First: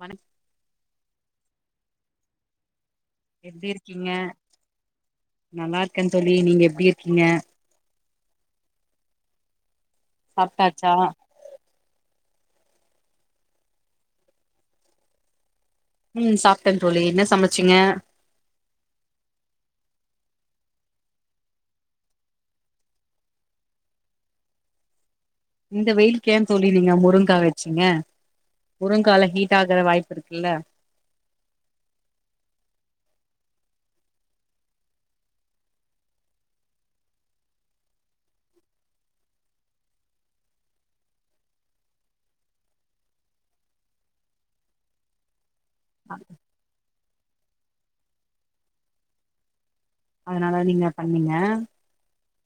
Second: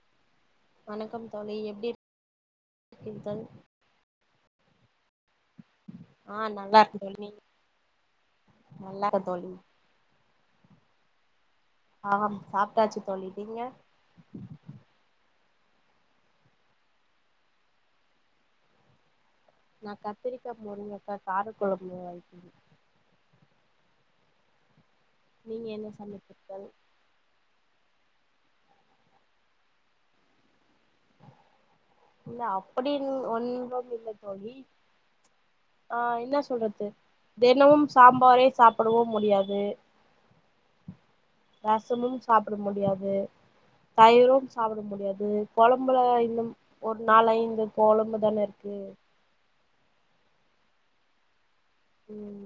வணக் வணக்கம் தோழி எப்டி இருக் எப்டி இருக்கீங்க நல்லா இருக்கன் தோழி ஆ நீங்க நல்லா எப்டி இருக்க இருக்கீங்க தோழி நல்லா இரு தோழி சாப்டாச்சா ஆம் சாப்டாச்சு தோழி நீங்க ம் சாப்டன் தோழி என்ன சமச்சிங்க நா கத்திரிக்கா முருங்ககா காரகொழம்பு வக்கிற நீங்க இந்த என்ன வெயில்க்கு ஏ சமைத்தீர்கள் தோழி நீங்க முருங்கா வெச்சீங்க முருங்கால ஹீ்ட் ஆகுற வாய்ப்பிருகுல்ல இல்ல அப்டின் ஒன்றும் இல்ல தோழி ஆ என்ன சொல்றத்து தெனமும் சாம்பாரே சாப்டவும் முடியாது ரசமும் சாப்புட முடியாது தயிரும் சாப்புட முடியாது கொழம்புல இன்னும் ஒரு நாளைந்து கொழம்புதானேருக்கு அதனால நீங்க பண்ணீங்க ம்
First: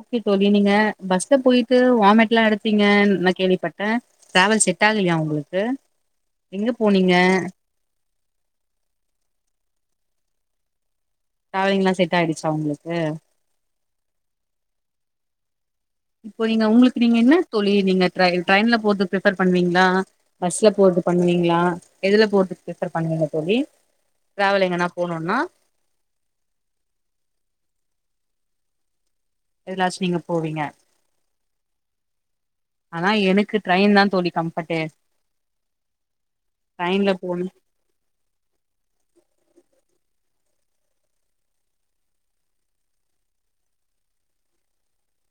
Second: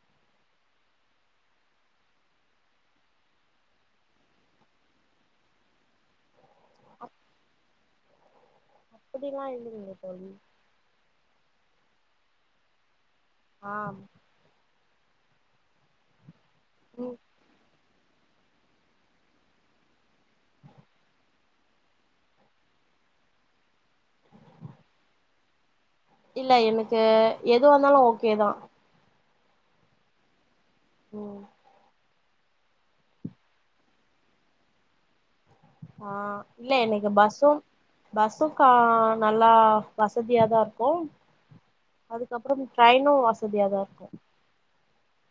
ஓக்கே தோழி நீங்க பஸ்ல பொய்ட்டு வாமிட்லா எடுத்திங்கன் நா கேள்விபட்ட ட்ராவல் செட் ஆகுலயா உங்குளுக்கு எங்க போனீங்க அப்புடிலா இல்லிங்ளே தோழி ட்ராவலி்ங்லா செட் ஆய்டுச்சா உங்ளுக்கு ஆம் இப்போ நீங்க உங்ளுக் நீங்க ம் என்ன தோழி நீங்க ட்ரைன் ட்ரைன்ல போறது ப்ரிஃபேர் பண்வீங்ளா பஸ்ல போறது பண்வீங்ளா எதுல போறது ப்ரஃவர் பண்வீங்க தோழி ட்ராவல் எங்கனா போணுன்னா இல்ல எனுக்கு எதுவாந்தாலு ஓக்கே தா எதுலாச் நீங்க போவீங்க ம் ஆனா எனக்கு ட்ரையின் தா தோழி கம்ஃபர்ட்டு ஆ இல்ல என்னக்கு ட்ரெயின்ல போணு பஸும் பஸுக்கா நல்லா வசதியாதா இருக்கு அதுகபறம் ட்ரைனு வசதியா தா இருக்கு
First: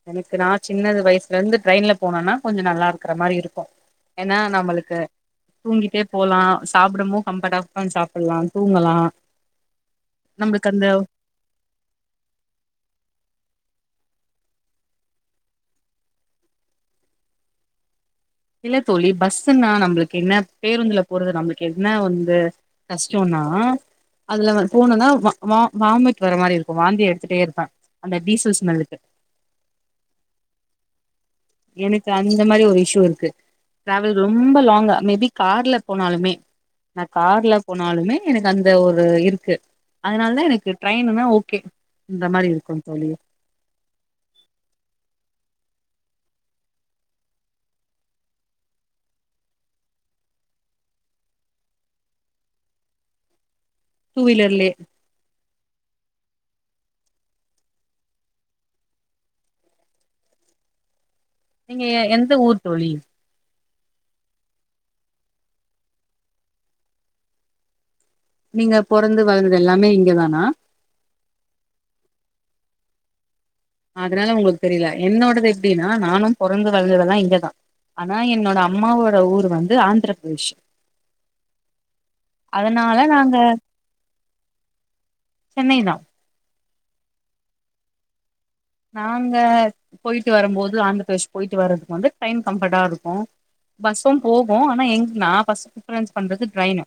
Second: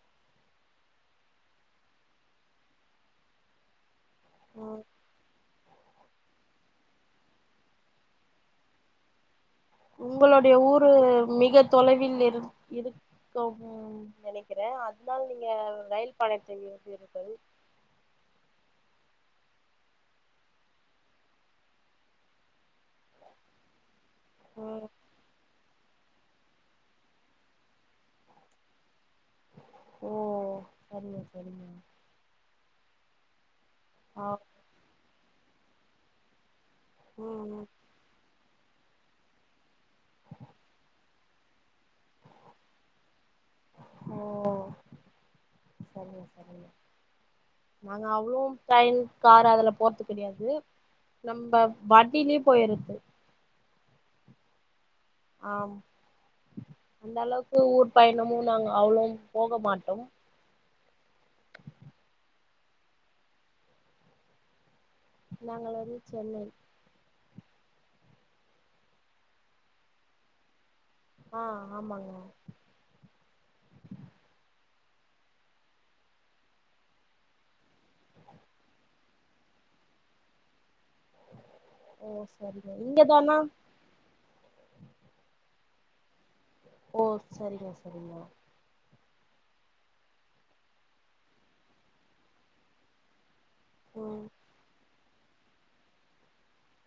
எனக்கு நா சின்னது வயசுலருந்து ட்ரெயின்ல போனனா கொஞ்ச நல்லாருக்ற மாரி இருக்கு என்னா ம் நம்மளுக்கு தூங்கீட்டே போலா சாப்டபோ கம்ஃபட்டா உக்காந் சாப்புல்லா தூங்கலா உங்களொடைய நம்மளுக்கு அந்த ஊரு மிக தொலைவில் இரு இருக்கவு ம் நெனகிற அத்னால நீங்க ரயில் பயணத்தை விரும்புவீர்கள் இல்ல தோழி பஸ்ஸுன்னா நம்ளுக் என்ன பேருந்துல போறது நம்ளுக் என்ன வந்து கஷ்டோனா அதுல வ ம் போனுன்னா வ வா வாமிட் வர மாரி இருக்க வாந்தி எடுதுட்டே இருப்பே அந்த டீசல் ஸ்மெல்லுக்கு ஓ சரிங்க சரிங்க எனக்கு அந்த மாரி ஒரு இஷ்யூ இருக்கு ட்ராவல் ஆ ரொம்ப லாங்கா மே பி கார்ல போனாலுமே நா கார்ல ம் ம் போனாலுமே எனக்கு அந்த ஒரு இருக்கு அதனால தா எனக்கு ட்ரைனுனா ஓகே இந்த மாரி இருக்கும் தோழி ஓ சரிங்க சரிங்க நாங்க அவ்ளோம் ட்ரைன் கார் அதல போற்த்து கெடையாது நம்ப வண்டிலியே போயிரது டூ வீலர்லே ஆம் அந்த அளவுகு ஊர் பயணமு நாங்க அவ்ளோம் போகமாட்டோம் நீங்க எ எந்த ஊர் தோழி நாங்கள் வந்து சென்னை நீங்க பொறந்து வளந்தது எல்லாமே இங்கதானா ஆ ஆமாங் அதனால உங்களுக்கு தெரில என்னோடது எப்டின்னா நானு பொறந்து வளந்ததெல்லா இங்கதா ஆனா என்னோட அம்மாவோட ஊரு வந்து ஆந்திர பிரதேஷ் ஓ சரிங்க அதனால இங்க தானா நாங்க சென்னைதா ஓ செரிங் செரிங் நாங்க போயிட்டு வரும்போது ஆந்திர ப்ரதேஷ் போயிட்டு வரம்போது டைம் கம்ஃபர்ட்டா இருக்கு பஸ்சு ம் போகு ஆனா எங் நா ஃபஸ்ட் பிபரன்ஸ் பண்றது டிரெயினு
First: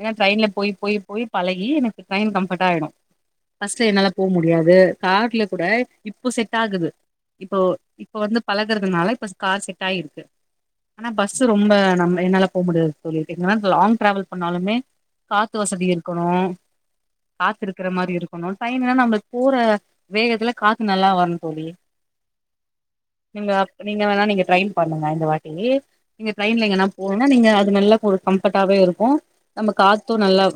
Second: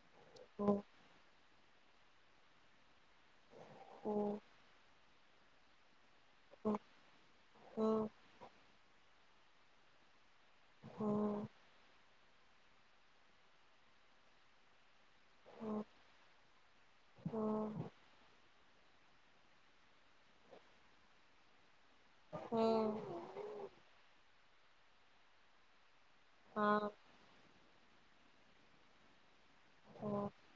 ஏன்னா டிரெயின்ல போய் ம் போய் போய் பழகி எனக்கு டிரெயின் கம்ஃபர்ட்டா ஆகிடு பஸ்ல்ல என்னால போ ம் முடியாது கார்ல கூட இப்போ செட் ம் ஆகுது இப்போ ம் இப்ப வந்து பழகுறதுனால இப்ப கார் செட் ஆகிருக்கு ஆனா பஸ் ம் ரொம்ப நம் என்னால போ முடியாது தோழி என்னால லாங் டிராவல் பண்ணாலுமே காத்து ம் வசதி இருக்கணு காத்து ம் இருக்கிற மாரி இருக்கணு டிரெயின்னா நம்மளுக்கு போற வேகத்துல காத்து நல்லா வருந் தோழி ம் நீங்க வேணா நீங்க ட்ரை பண்ணுங்க இந்த வாட்டி நீங்க ஆ டிரென்ல எங்கனா போ போனா நீங்க அது நல்லா ஒரு கம்ஃபர்டாவே இருக்கு நம்ம ஓ காத்து நல்லா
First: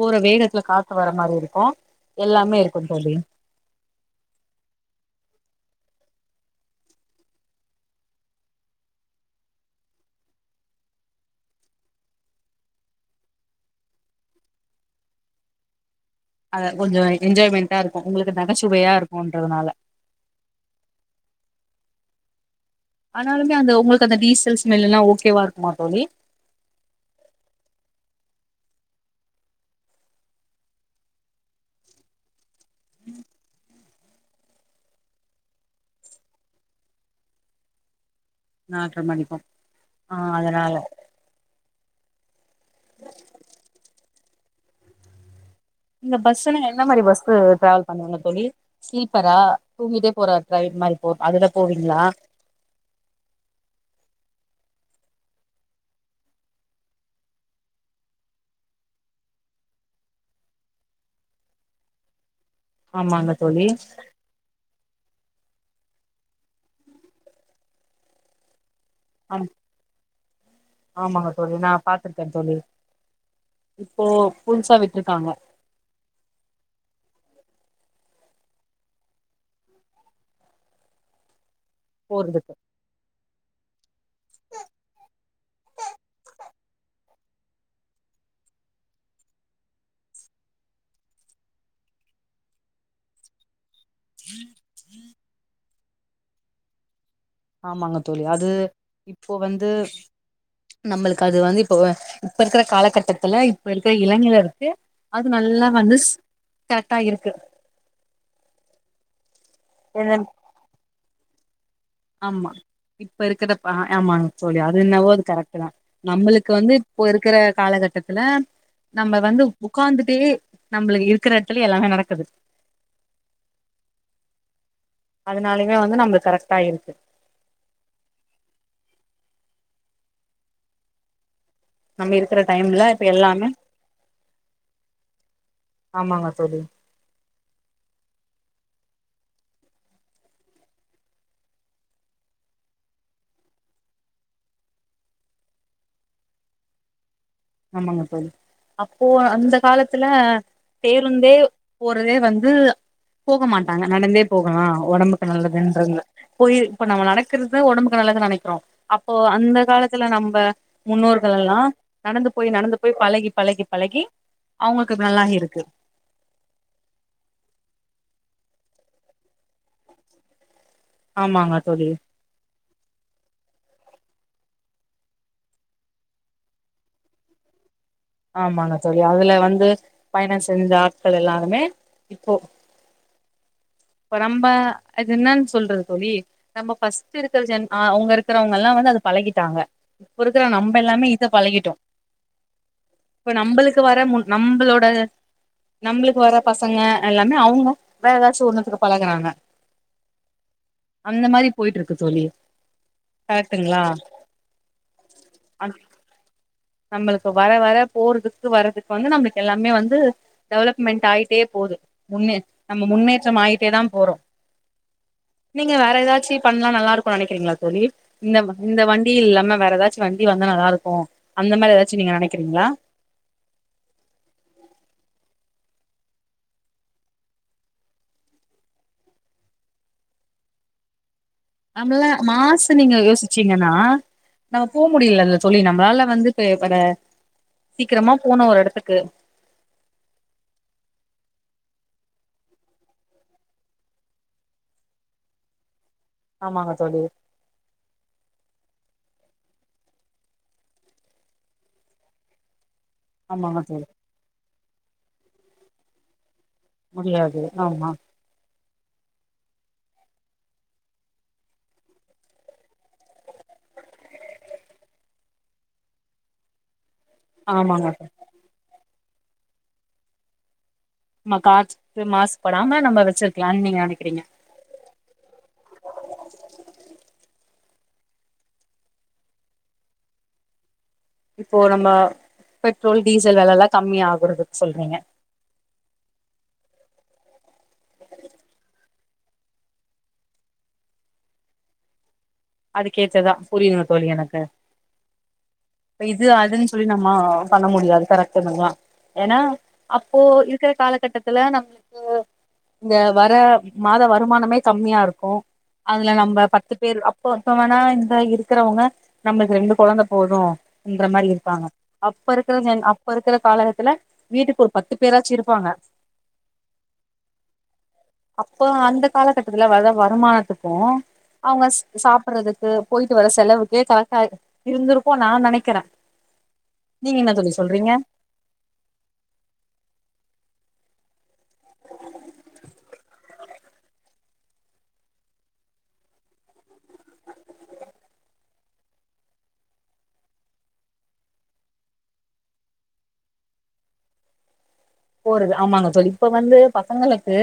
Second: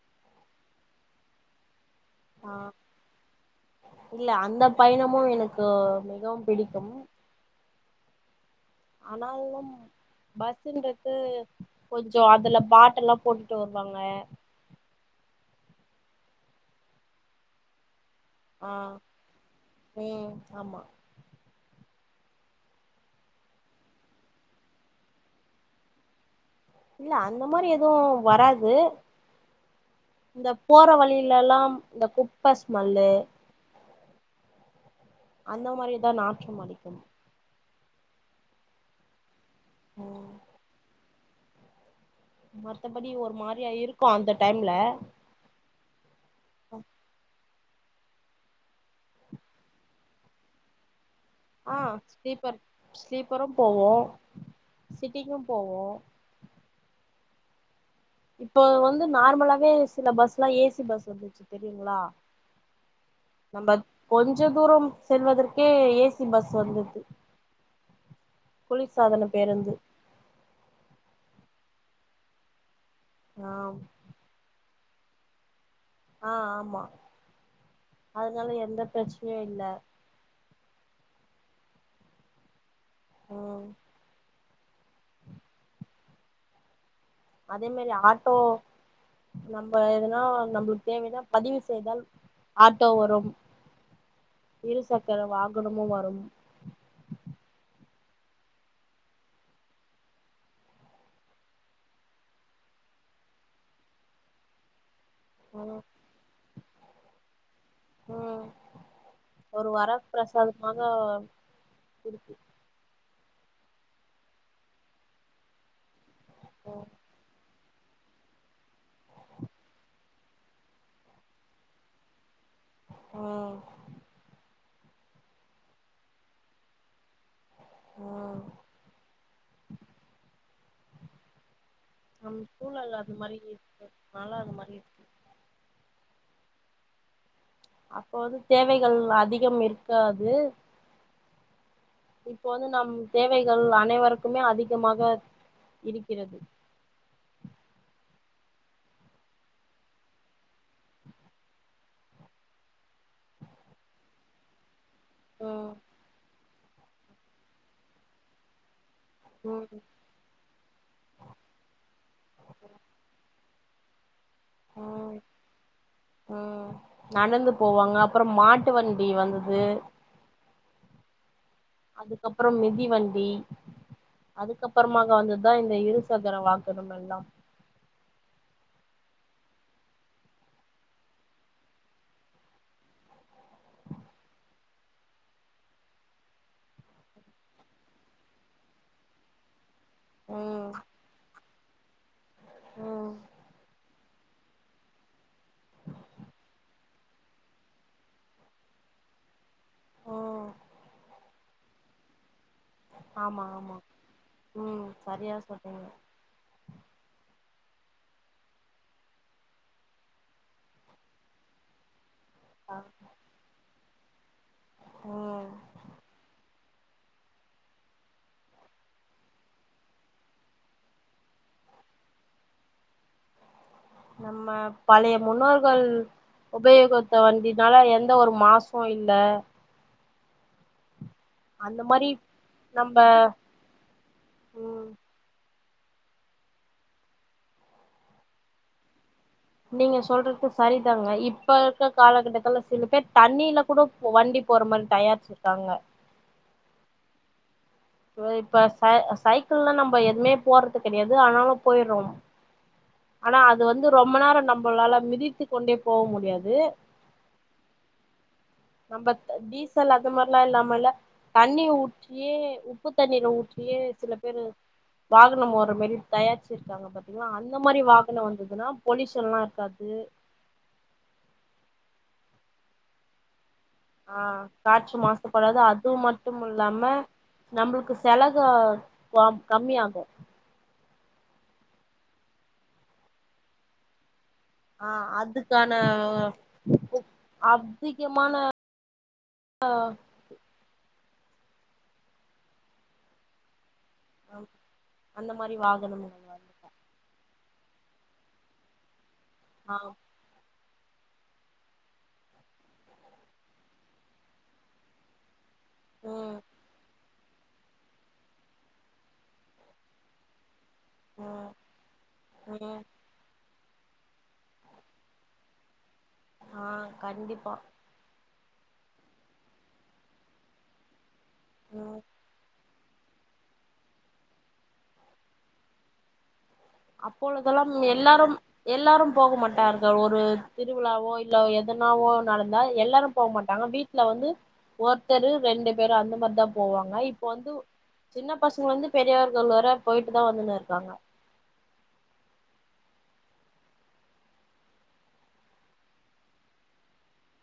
போற வேகத்துல காத்து வர மாரி இருக்கு ஆ எல்லாமே இருக்கு தோழி இல்ல அந்த பயணமு எனக்கு மிகவும் பிடிக்கு ஆனால் பஸ்ன்றது கொஞ்சோ அதுல பாட்டெல்லா போட்டுட்டு வருவாங்க ஆ கொஞ்சோ என்ஜாய்மெண்ட்டா இருக்கு உங்களுக்கு ஆ நகைச்சுவையா இருக்குன்றதுனால ம் ஆமா ஆனாலுமே அந்த உங்களுக்கு அந்த டீசைல் ஸ்மெல் எல்லா ஓகேவா இருக்குமா தோழி இல்ல அந்த மாரி எது வராது இந்த போற வழியில எல்லா இந்த கு குப்ப ஸ்மெலு அந்த மாரிதா நாற்றம் அடிக்கும் நாற்றம் அடிக்கும் ஆ ம் அதனால மத்தபடி ஒரு மாரியா இருக்கு அந்த டைம்ல நீங்க பஸ்சு என்ன மாரி பஸ்சு டிராவல் பண்ணுவீங்க தோழி ஸ்லீப்பரா தூங்கிட்டே போற டிரையின் மாரி போ அதுல ஆ போவீங்களா ஸ்லீப்பர் ஸ்லீப்பரு போவோ சிட்டிங்கு போவோ இப்போ வந்து நார்மலாவே சில பஸ்லா ஏ சி பஸ் வந்துச்சு தெரியுங்களா ஆமாங்க தோழி நம்ம கொஞ்ச தூரம் செல்வதற்கே ஏ சி பஸ் வந்து குளிர் சாதன ஆம் பேருந்து ஆமாங்க தோழி நா பாத்திருக்கே தோழி ஆ இப்போ புதுசா விட்ருக்காங்க ஆ ஆமா அதனால எந்த பிரச்சனையு இல்ல போறதுக் ம் [inaudible] அதே மாரி ஆட்டோ நம்ம எதுனா நம்மளுக்கு தேவைனா பதிவு செய்தால் ஆட்டோ வரும் [inaudible] இரு சக்கர வாகனமு வரு ஆமாங்க தோழி அது இப்போ வந்து நம்பளுக்கு அது வந்து இப்போ இப்ப இருக்ற காலக்கட்டத்துல இப்ப இருக்ற இளஞர்களுக்கு அது நல்லா ம் வந்து [unintelligible] ட்டாட்ட இருக்கு ம் ஒரு வர பிரசாதமாக ஆமா இப்ப இருக்ற பா ஆமாங் தோழி அது என்னவோ அது கரெட்டு தா நம்பளுக்கு வந்து ம் இப்போ இருக்ற காலகட்டத்துல நம்ப வந்து உக்காந்துட்டே நம்பளுக்கு இருக்ற எடத்ல எல்லாமே நடக்குது ம் அதனாலேயுமே வந்து நம்பளுக்கு கரெக்டா இருக்கு ம் இருக்கிற நம்ம டைம்ல சூழ்நெல இப்ப அது மாரி எல்லாமே இருக்கிது அதனால அது மாரி இருக் ஆமாங்க தோழி அப்ப வந்து தேவைகள் அதிகம் இருக்காது இப்போ வந்து நம் தேவைகள் அனைவருக்குமே அதிகமாக இருக்கிறது ஆமாங்க தோழி அப்போ அந்த காலத்துல பேருந்தே போறதே வந்து போக மாட்டாங்க நடந்தே போகலா ஒடம்புக்கு ம் நல்லதுன்றங்க போய் இப்ப நம்ம நடக்கறது ஒடம்புக்கு நல்லதுன் நெனக்கிறோ அப்போ அந்த ம் காலத்துல நம்ப முன்னோர்கள் எல்லா நடந்து போய் நடந்து போய் பழகி பழகி பழகி அவுங்களுக்கு ம் நல்லாகி இருக்கு ம் நடந்து போவாங்க அப்றோ மாட்டு வண்டி வந்துது ஆமாங்க தோழி அதுக்கப்றோ மிதிவண்டி அதுக்கப்றமாக வந்தது தா இந்த இருசக்கர வாகனமெ ல்லாம் ஆமாங்க தோழி அதுல வந்து பயணம் செஞ்ச ஆட்கள் எல்லாருமே இப்போ இப்ப நம்ப அது என்னான் சொல்றது தோழி நம்ம ஃபஸ்ட்டு இருக்ற ஜன் ஆ அவுங்க இருக்றவங்க எல்லா வந்து அது பழகிட்டாங்க இப்போ இருக்ற ம் நம்ப எல்லாமே இத பழகிட்டோம் ம் இப்ப நம்பளுக்கு வர மு நம்பளோட நம்பளுக்கு வர பசங்க எல்லாமே அவுங்க வேற ஏதாச்சு ஒன்னுத்ல பழகறாங்க ஓ இந்த மாரி போயிட்ருக்கு தோழி ஆமா ஆமா கரெக்ட்டுங்களா ம் சரியா சொன்னிங்க நம்பளுக்கு வர வர போறதுக்கு வர்றதுக்கு வந்து நம்பளுக்கு எல்லாமே வந்து டெவலப்மென்ட் ஆயிட்டே போது ஒன்னு நம்ம முன்னேற்றம் ஆயிட்டே தா போறோம் ம் ல்ல வேற ஏதாச்சு பண்ணா நல்லா இருக்குன் நெனக்றீங்களா தோழி இந்த இந்த வண்டி இல்லாம வேற ஏதாச்சும் வண்டி வந்தா நல்லாருக்கு அந்த மாரி ஏதாச்சு நீங்க நெனக்கிறீங்களா நம்ம பழைய முன்னோர்கள் உபயோகுத்த வண்டினால எந்த ஒரு மாசு இல்ல அந்த நம்பள மாரி மாசு நீங்க நம்ப யோசிச்சு ஏன்னா நம்ம போ ம் முடில ல தோழி நம்மளால வந்து இப்ப வர சீக்கிரமா போனு ஒரு எடத்துக்கு நீங்க சொல்றது சரிதாங்க இப்ப இருக்ற காலகட்டத்துல சில பேர் தண்ணியில கூட வண்டி போற மாரி தயாரிச்சிருக்காங்க ஆமாங்க தோழி ஏ இப்ப ச சைக்கிள்லா நம்ம எதுவுமே போறது கெடையாது ஆனாலு போயிறோம் ஆனா ஆமாங்க அது தோழி வந்து ரொம்ப நேர நம்மளால மிதித்து கொண்டே போக முடியாது முடியாது ஆமா நம்ம த டீசல் அது மாதிரிலா இல்லாம இல்ல தண்ணி ஊற்றியே உப்பு தண்ணீரை ஊற்றியே சில பேரு வாகனம் ஓடுற மாரி தயாரிச்சிருக்காங்க ப ங்களா அந்த மாதிரி ஆமாங்க தோழி வாகனம் வந்ததுன்னா பொலயூஷன்ல்லா இருக்காது ஆமா காற்று வந்து மாசுபடாம நம்ம வச்சிருக்கலா நீங்க அன்னைக் ஆ காற்று மாசுபடாது அது மட்டும் இல்லாம நம்மளுக்கு செலக வாம் கம்மியாகு இப்போ நம்ம பெட்ரோல் டீசல் வெலல்லா கம்மி ஆகுறது ஆ அது க்கான அதிகமான அ அது கேத்ததா புரியனுங்க தோழி எனக்கு அந்த மாரி இது வாகனங்கள் அது வந்துட்டா சொல்லி நம்ம பண்ண முடியாது கரெ்டடுதா ஏன்னா ஆ அப் இப்போ இருக்குற காலகட்டத்துல நம்மளுக்கு இந்த வர மாத வருமானமே கம்மியா இருக்கு அதுல ம் நம்ம பத்து பேரு இப்போ இப்போ வேணா இந்த இருக்குறவங்க நம்மளுக்கு ரெண்டு கொழந்த போது ன்ற மாரி ம் இருப்பாங்க அப்ப இருக்கிறது ம் ஜென் அப் அப்ப இருக்கிற காலகத்துல வீட்டுக்கு ஒரு பத்து பேராச்சு இருப்பாங்க ஆ கண்டிப்பா அப்போ அந்த காலகட்டத்துல வர வருமானத்துக்கு அவங்க ஸ் ம் சாப்பறதுக் க்கு போயிட்டு வர செலவுக்கே தலக்க இருந்திருக்கு நா நெனைக்கிறே நீங்க என்ன தோழி அப்பொழுதெல்லாம் சொல்றீங்க எல்லாரும் எல்லாரும் போக மாட்டார்கள் ஒரு திருவிழாவோ இல்ல எதனாவோ நடந்தா எல்லாரு போ மாட்டாங்க வீட் ல வந்து ஒருத்தரு ரெண்டு பேரு அந்த மாரிதா போவாங்க இப்ப வந்து சின்ன பசங்க வந்து பெரியவர்கள் வர போயிட்டு தா வந்துன்னு இருக்காங்க போறது ஆமாங்க தோழி இப்ப வந்து பசங்களுக்கு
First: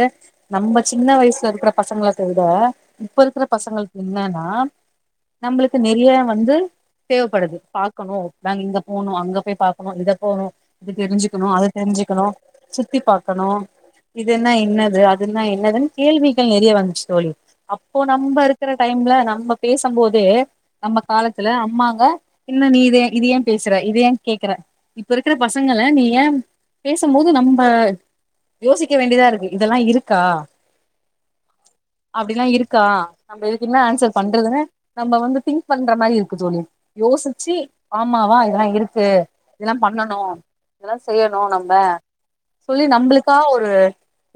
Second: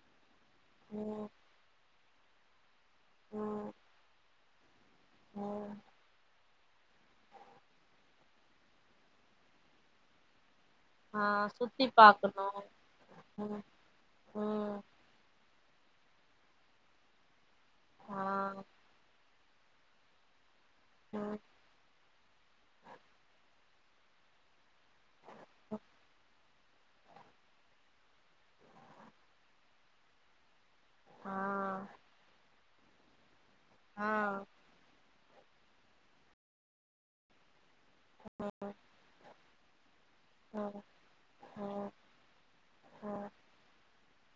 நம்ம சின்ன ம் வயசுல இருக்குற பசங்களுக் த விட இப்ப இருக்குற ம் பசங்களுக்கு என்னன்னா ம் நம்மளுக்கு நெறைய வந்து தேவைப்படுது பாக்கணு நாங்க இங்க போகணு அங்க போய் பாககணு இத போணு இது ஆ தெரிஞ்சுக்கணு அது சுத்தி தெரிஞ்சுக்கணு பாக்கணு சுத்தி பாக்கணு ம் இதுன்னா ம் என்னது அதுன்னா என்னதுன்னு கேள்விகள் நெறைய வந்துச்சு தோழி அப்போ ஆ நம்ம இருக்குற டைம்ல நம்ம பேசும் போதே நம்ம ம் காலத்துல அம்மாங்க இன்ன நீ இத இது ஏ பேசுற இது ஏ கேக்குற இப்ப இருக்கிற பசங்க நீ ஏ த்தும் போது நம்ம யோசிக்க வேண்டியதா இருக்கு இதெல்லா இருக்கா ஆ அப்படிலா இருக்கா நம்ம இதுக்கு என்ன ஆ ஆன்சர் பண்றதுன்னு நம்ம வந்து திங்க் பண்ற மாரி இருக்கு தோழி யோசிச்சு ஆமாவா இதெல்லா இருக்கு இதெல்லா பண்ணணு ம் அதெல்லா செய்யணு நம்ம ம் தோழி ம் நம்மளுக்கா ஒரு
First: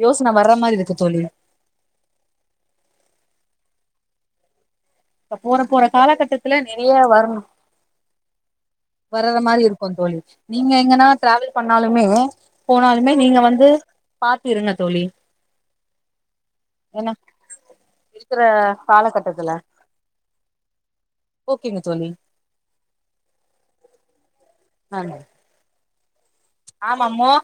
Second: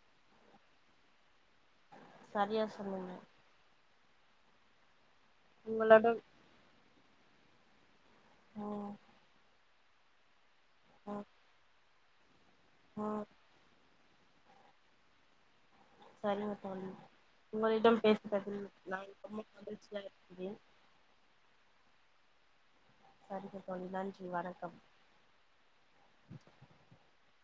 யோசன வர்ற மாரி இருக்கு தோழி சரியா சொன்னிங்க இப்ப போற போற உங்களோட காலகட்டத்துல நெறைய வரணு உம் வர்ற மாதிரி இருக்கும் தோழி நீங்க எங்கன்னா ம் ட்ராவல் பண்ணாலுமேவூ போனாலுமே ம் நீங்க வந்து பாத்து இருங்க தோழி சரிங்க தோழி ஏன்னா உங்களிடம் இருக்கிற பேசுனது நா ரொம்ப காலகட்டத்துல மகிழ்ச்சியாக இருக்கிறேன் ஓகேங்க தோழி சரிங்க க தோழி நன்றி வணக்கம் ஆமா ஆமா மோர்